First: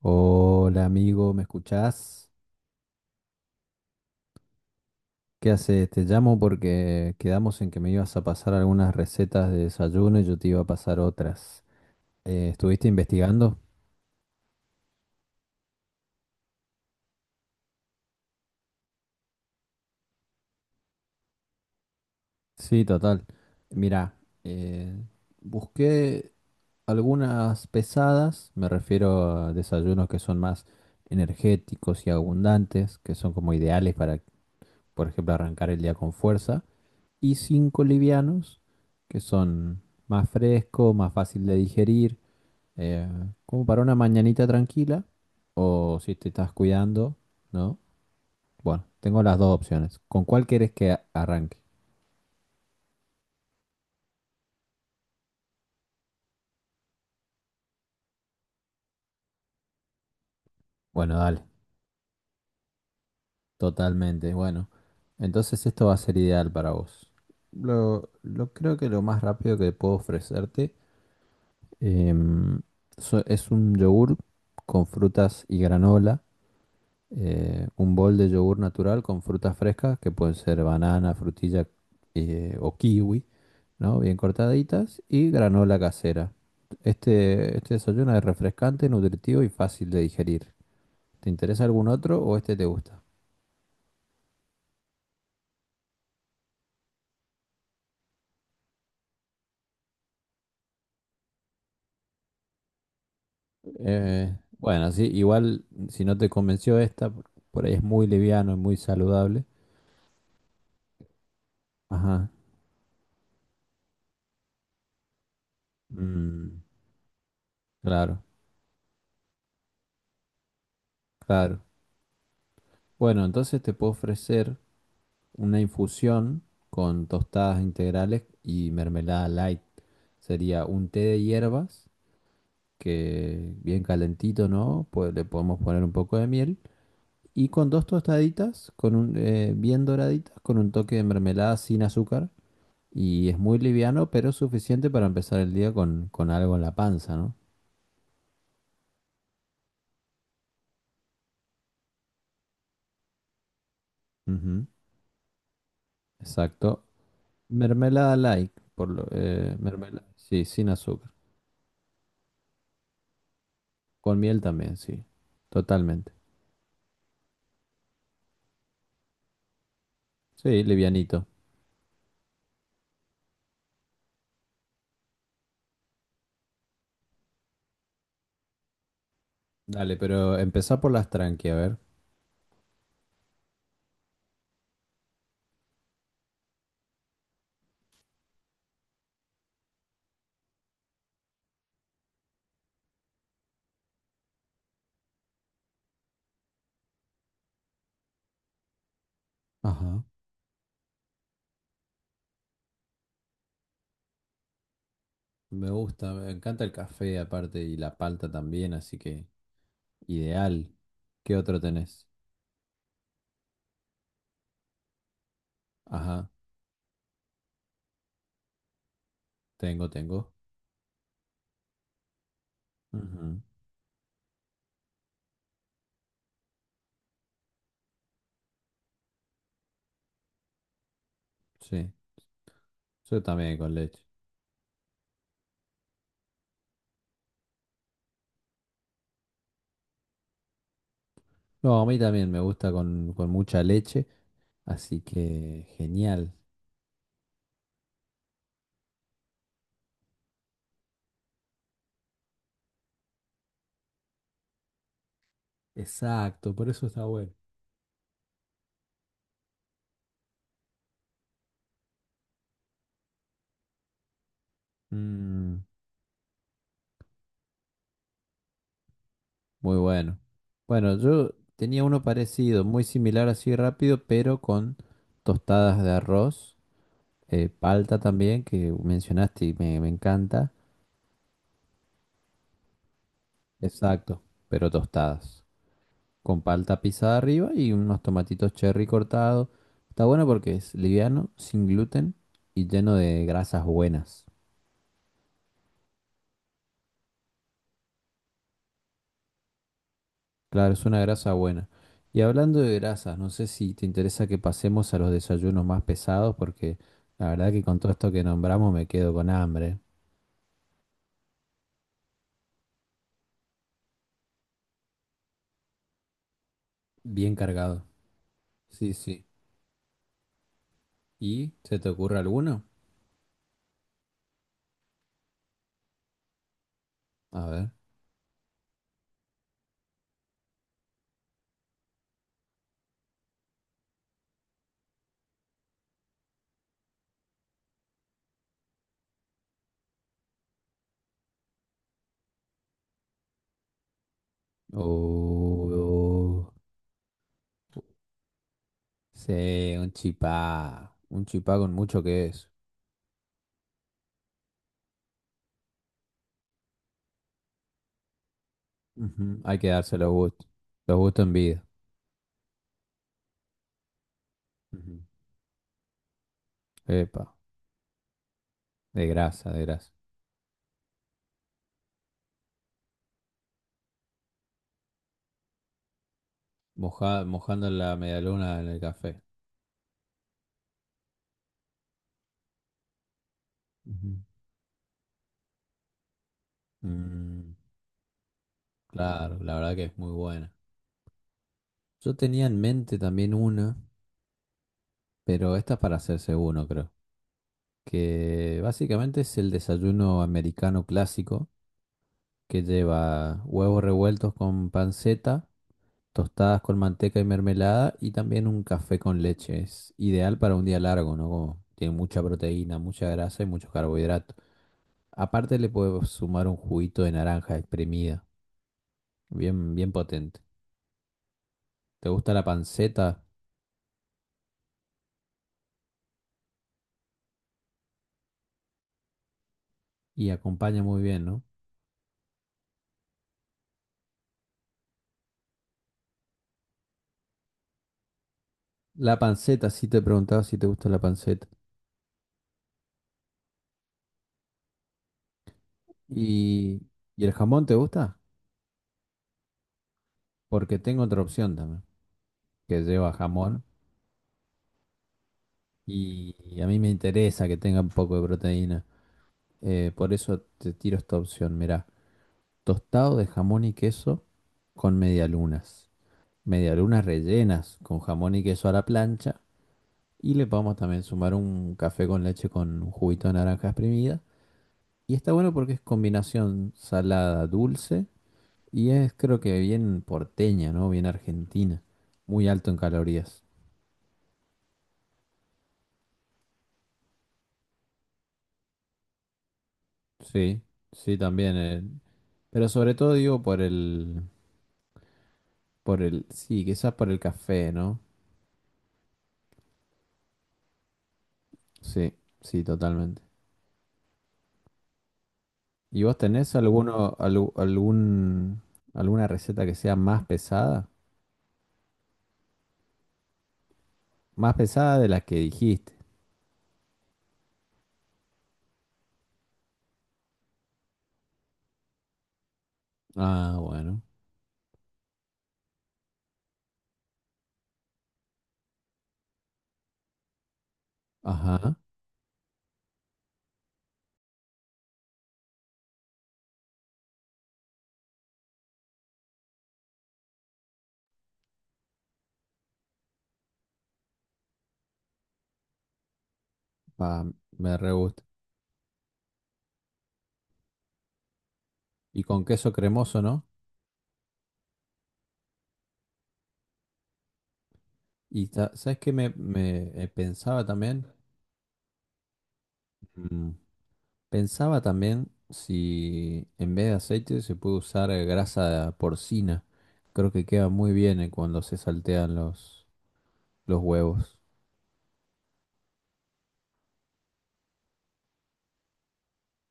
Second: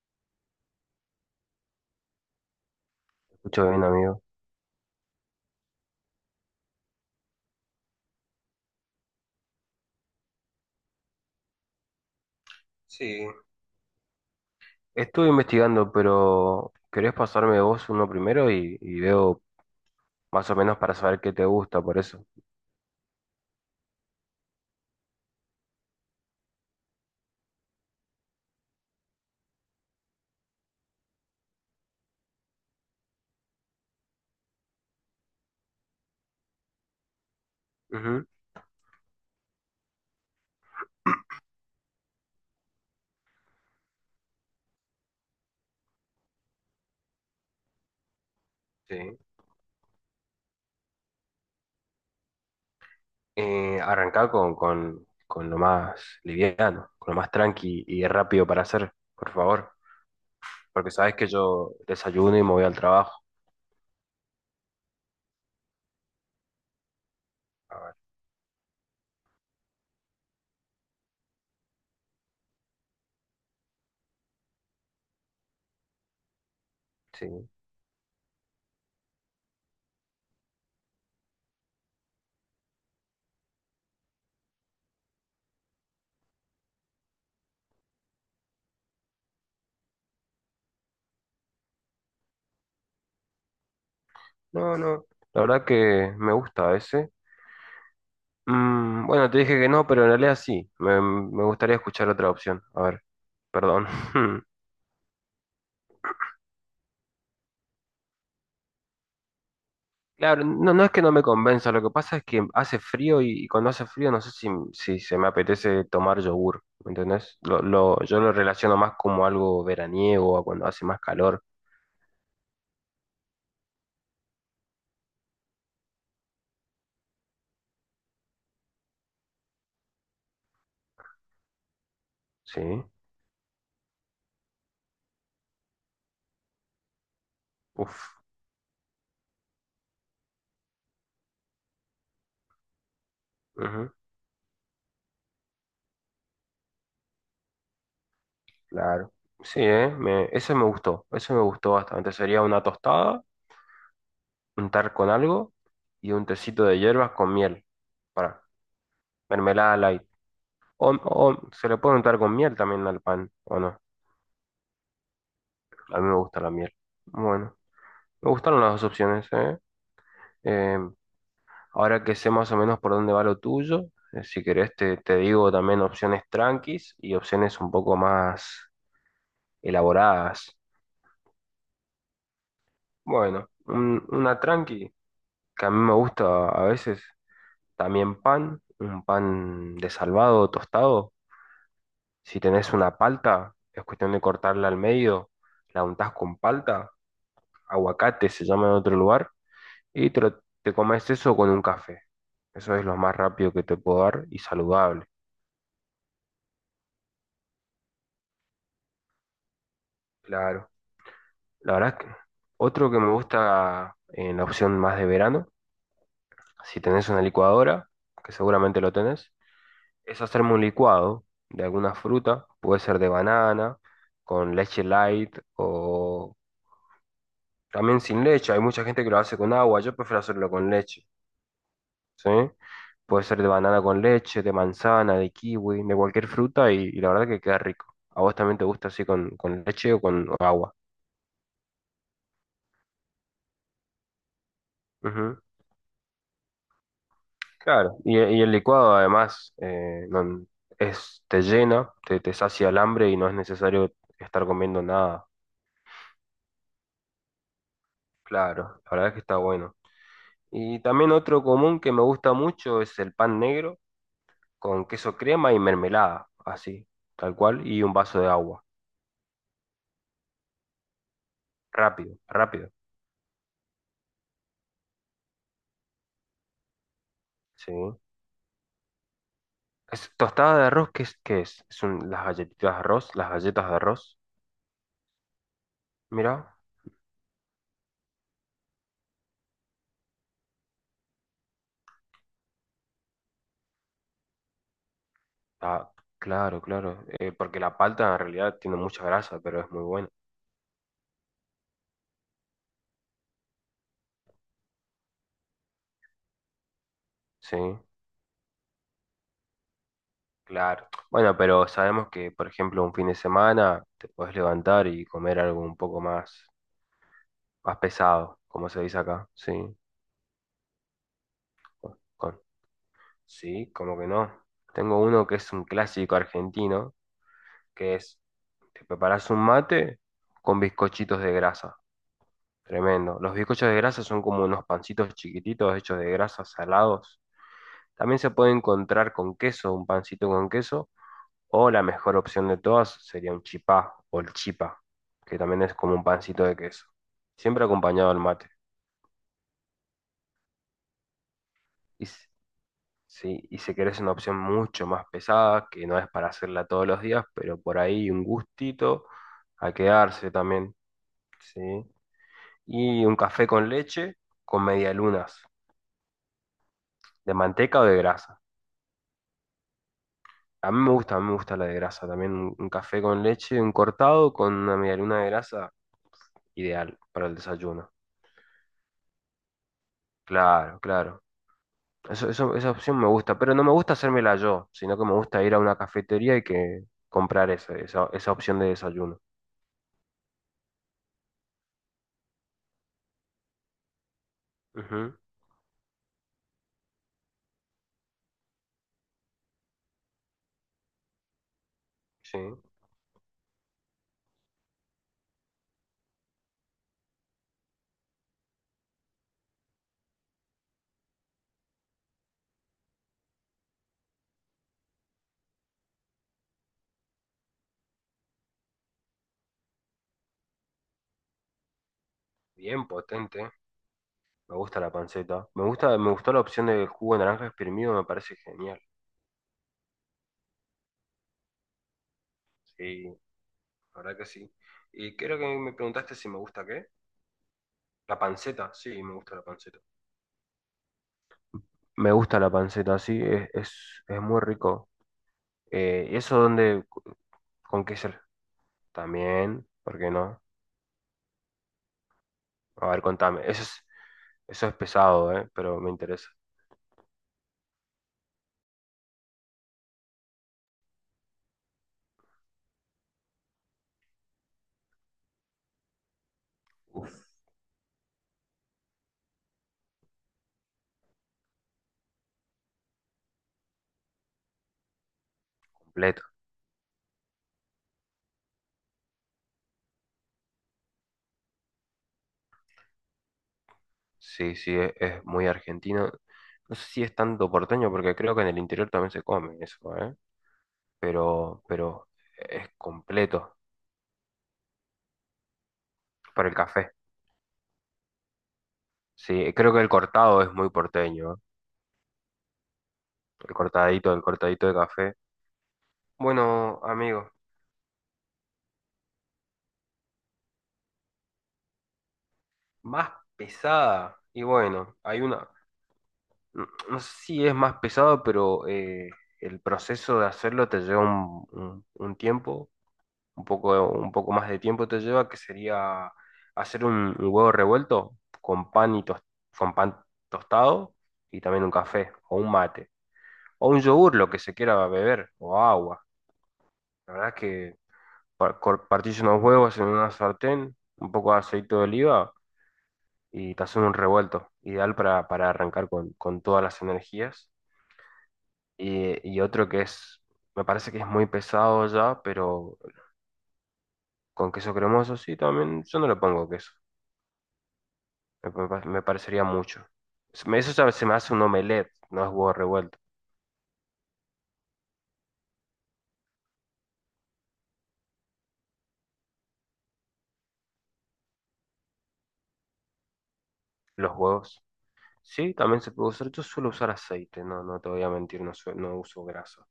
Hola amigo, ¿me escuchás? Escucha bien, amigo. ¿Qué haces? Te llamo porque quedamos en que me ibas a pasar algunas recetas de desayuno y yo te iba a pasar otras. ¿Estuviste Sí, investigando? estuve investigando, pero ¿querés pasarme vos uno primero y veo más o menos para saber qué te gusta por eso? Sí, total. Mira, eh, busqué algunas pesadas, me refiero a desayunos que son más energéticos y abundantes, que son como ideales para, por ejemplo, arrancar el día con fuerza, y cinco Ujú, livianos, que son más frescos, más fácil de digerir. Eh, Como para una mañanita tranquila o si te estás cuidando, ¿no? Bueno, sí. tengo las dos opciones. ¿Con cuál quieres que arranque? Arrancá con lo más liviano, con lo más tranqui y rápido para hacer, por favor. Porque sabes Bueno, que dale, yo desayuno y me voy al trabajo. totalmente. Bueno, entonces esto va a ser ideal para vos. A ver. Lo creo que lo más rápido que puedo ofrecerte em, es un yogur con frutas y granola, Sí. Un bol de yogur natural con frutas frescas que pueden ser banana, frutilla o kiwi, ¿no? Bien cortaditas y granola casera. Este desayuno es refrescante, nutritivo y fácil de digerir. ¿Te interesa algún otro o este te gusta? No, no, la verdad que me gusta ese. Mm, bueno, te dije que no, pero en realidad sí. Me gustaría escuchar otra opción. A ver, perdón. Bueno, sí, igual si no te convenció esta, por ahí es muy liviano, es muy saludable. Claro, no, no es que no me convenza, lo que pasa es Ajá. que hace frío y cuando hace frío no sé si se me apetece tomar Mm, yogur, ¿me entendés? Yo claro, lo relaciono más como algo veraniego, a cuando hace más calor. claro. Bueno, entonces te puedo ofrecer una infusión con tostadas integrales y mermelada light. Sería un té de hierbas ¿Sí? que bien calentito, ¿no? Pues le podemos poner un poco de miel. Y con dos Uf, tostaditas, con bien doraditas, con un toque de mermelada sin azúcar. Y es muy ujú, liviano, pero suficiente para empezar el día con, algo en la panza, ¿no? claro. Sí, ¿eh? Ese me gustó, ese me gustó bastante. Sería una tostada, Ujú. untar con algo y un tecito de Exacto. hierbas con miel, Mermelada para light, mermelada light. mermelada, sí, sin O, azúcar. o se le puede untar con miel también al pan, ¿o no? Con miel también, sí. A mí Totalmente. me gusta la miel. Bueno. Me gustaron las dos opciones, ¿eh? Sí, Eh, livianito. Ahora que sé más o menos por dónde va lo tuyo, si querés te digo también opciones tranquis y opciones un poco más Dale, pero elaboradas. empezá por las tranqui, a ver. Bueno, una tranqui que a mí me gusta a veces, también pan, un pan de salvado, tostado. Si tenés una palta, es cuestión de cortarla al medio, la untás con palta, aguacate se llama en otro lugar. Ajá. Te comes eso con un café. Eso es lo más rápido que te puedo dar, y saludable. Me gusta, me encanta el café aparte y la palta también, así que. Ideal. Claro. ¿Qué otro La verdad es tenés? que otro que me gusta, en la opción más de verano, Ajá, si tenés una licuadora, que seguramente lo tenés, tengo, es tengo. hacerme un licuado de alguna fruta. Puede ser de Ujú. banana, con leche light, o también sin leche. Hay mucha gente que lo hace con agua. Yo prefiero hacerlo con leche. Sí, ¿Sí? yo Puede ser de también con banana leche. con leche, de manzana, de kiwi, de cualquier fruta y la verdad que queda rico. ¿A vos también te gusta así con leche o con agua? No, a mí también me gusta con mucha leche, así Ujú. que genial. Claro, y el licuado además, es, te llena, te sacia el hambre y no es necesario estar comiendo nada. Exacto, por eso está bueno. Claro, la verdad es que está bueno. Y también otro común que me gusta mucho es el pan negro con queso crema y Mm, mermelada, así, tal cual, y un vaso de agua. Muy bueno. Bueno, yo tenía uno Rápido, parecido, rápido. muy similar así rápido, pero con tostadas de arroz, Sí. palta también, que mencionaste y me Es encanta. tostada de arroz, ¿qué es? ¿Qué es? Son las galletitas de arroz, las galletas de arroz. Exacto, pero tostadas, con Mira. palta pisada arriba y unos tomatitos cherry cortados. Está bueno porque es liviano, sin gluten y lleno de grasas buenas. Ah, claro, claro. Porque la palta en realidad tiene mucha grasa, pero es muy buena. Claro, es una grasa buena. Y hablando de grasas, no sé si te interesa que pasemos a los desayunos más pesados, porque la verdad Sí, que con todo esto que nombramos me quedo con hambre. claro. Bueno, pero sabemos que, por ejemplo, un fin de semana te puedes levantar y comer algo un poco más, Bien más cargado. pesado, como se Sí, dice sí. acá. Sí. ¿Y se te Con, ocurre con- alguno? sí, como que no. Tengo uno que es un clásico argentino, A ver. que es, te preparas un mate con bizcochitos de grasa. Tremendo. Los bizcochos de grasa son como unos pancitos chiquititos hechos de grasa, salados. También se puede encontrar con queso, un pancito con queso, o la mejor opción de todas sería un chipá o el chipa, que también es como un pancito Oh, de queso. Siempre acompañado al mate. sí, un chipá. Un chipá con mucho Y, que s- es. sí, y si querés una opción mucho más pesada, que no es para hacerla todos los días, pero por ahí un gustito Ujú. Hay que a darse los quedarse gustos. también, Los gustos en ¿sí? vida. Y un café con leche con Ujú. medialunas, de Epa, manteca o de grasa. de grasa, de grasa. A mí me gusta, a mí me gusta la de grasa también. Un café con leche, un cortado con una medialuna de grasa, ideal para el Mojando desayuno. la medialuna en el café. Claro, claro. Esa opción me gusta, pero no me gusta Ujú. hacérmela yo, sino que me gusta ir a una cafetería y que comprar Mm, esa opción de desayuno. claro, la verdad que es muy buena. Yo tenía en mente también una, Ujú. pero esta es para hacerse uno, creo. Que básicamente es el desayuno americano clásico, Sí, que lleva huevos revueltos con panceta. Tostadas con manteca y mermelada y también un café con leche. Es ideal para un día largo, ¿no? Como tiene mucha proteína, mucha grasa y mucho carbohidrato. Aparte le puedo sumar un juguito de naranja exprimida, bien, bien potente. ¿Te gusta la bien panceta? potente. Me gusta la panceta. Me gusta, me gustó la opción del jugo de naranja exprimido, me parece genial. Y acompaña muy bien, ¿no? Sí, la verdad que sí. Y creo que me preguntaste si me gusta qué. La panceta, sí, me La gusta la panceta, panceta. sí te preguntaba si te gusta la panceta. Me gusta la panceta, sí, es muy rico. ¿Y eso ¿Y, dónde, y el jamón te con queso? gusta? También, ¿por qué no? Porque tengo otra opción también, que A ver, lleva contame. jamón Eso es pesado, ¿eh? Pero me interesa. y a mí me interesa que tenga un poco de proteína. Por eso te tiro esta opción, mirá. Tostado de jamón y queso con medialunas. Medialunas Uf. rellenas con jamón y queso a la plancha. Y le podemos también sumar un café con leche con un juguito de naranja exprimida. Y está bueno porque es Completo. combinación salada, dulce. Y es creo que bien porteña, ¿no? Bien argentina. Muy alto en calorías. Sí, sí, es muy argentino. No sé si es tanto porteño, porque creo que en el interior también se come eso, ¿eh? Sí, sí, también. Pero es Pero sobre todo digo completo por el. Por el. para el Sí, café. quizás por el café, ¿no? Sí, creo que el cortado es muy porteño, ¿eh? Sí, sí, totalmente. El cortadito de café. ¿Y vos tenés Bueno, alguno, amigo. Algún, alguna receta que sea más pesada? Más pesada. Y Más bueno, pesada de hay la que una, dijiste. No sé si es más pesado, pero el proceso de hacerlo te lleva un tiempo, Ah, bueno. un poco más de tiempo te lleva, que sería hacer un huevo revuelto con pan con pan tostado y Ajá. también un café o un mate o un yogur, lo que se quiera beber o agua. La verdad es que partís unos huevos en una sartén, un poco de aceite de oliva y te hacen un revuelto, ideal para arrancar con todas las Pa, energías. me re gusta. Y otro que es, me parece que es muy pesado ya, Y con queso pero cremoso, ¿no? con queso cremoso sí, también yo no le pongo queso, ¿Sabes me qué me, parecería mucho. me, eh, Se me- pensaba eso ya también? se me hace un omelette, no es huevo revuelto. Mm, Pensaba también si en vez de aceite se puede usar grasa porcina. Creo que queda muy bien cuando se saltean los, Los huevos. huevos, sí, también se puede usar. Yo suelo usar aceite, no, no te voy a mentir, no, no uso grasa.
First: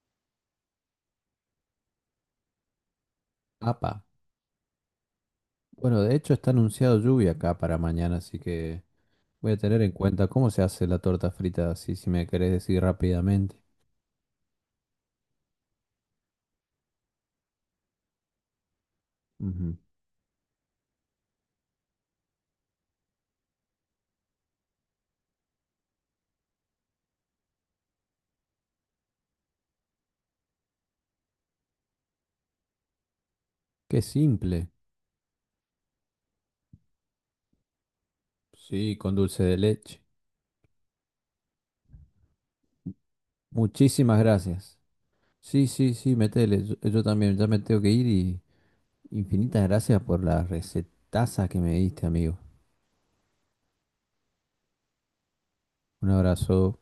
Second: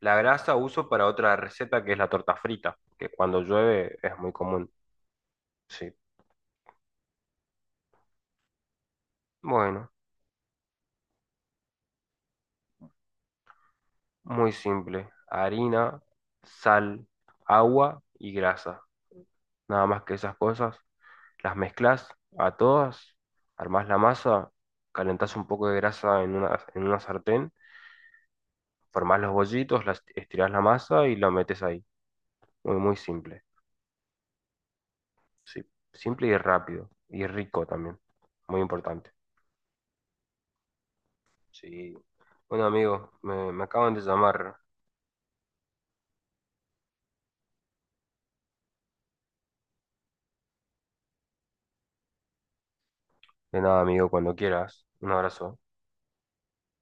La grasa uso para otra receta que es la torta frita, que cuando llueve Apa. es muy común. Sí. Bueno, de hecho está anunciado lluvia acá para mañana, así que. Voy a tener Bueno. en cuenta cómo se hace la torta frita, así si me querés decir rápidamente. Muy simple. Harina, sal, agua y grasa. Ujú. Nada más que esas cosas. Las mezclas a todas, armás la masa, calentás un poco de grasa en en una sartén, formás los bollitos, las, estirás la masa y la metes ahí. Muy, muy simple. Qué simple. Sí, simple y rápido. Y rico también. Muy Sí, importante. con dulce de leche. Sí. Bueno, amigo, me acaban de Muchísimas llamar. gracias. Sí, sí, sí, metele. Yo también ya me tengo que ir y infinitas gracias por la recetaza que me diste, amigo. De nada, amigo, cuando quieras. Un abrazo. Un abrazo.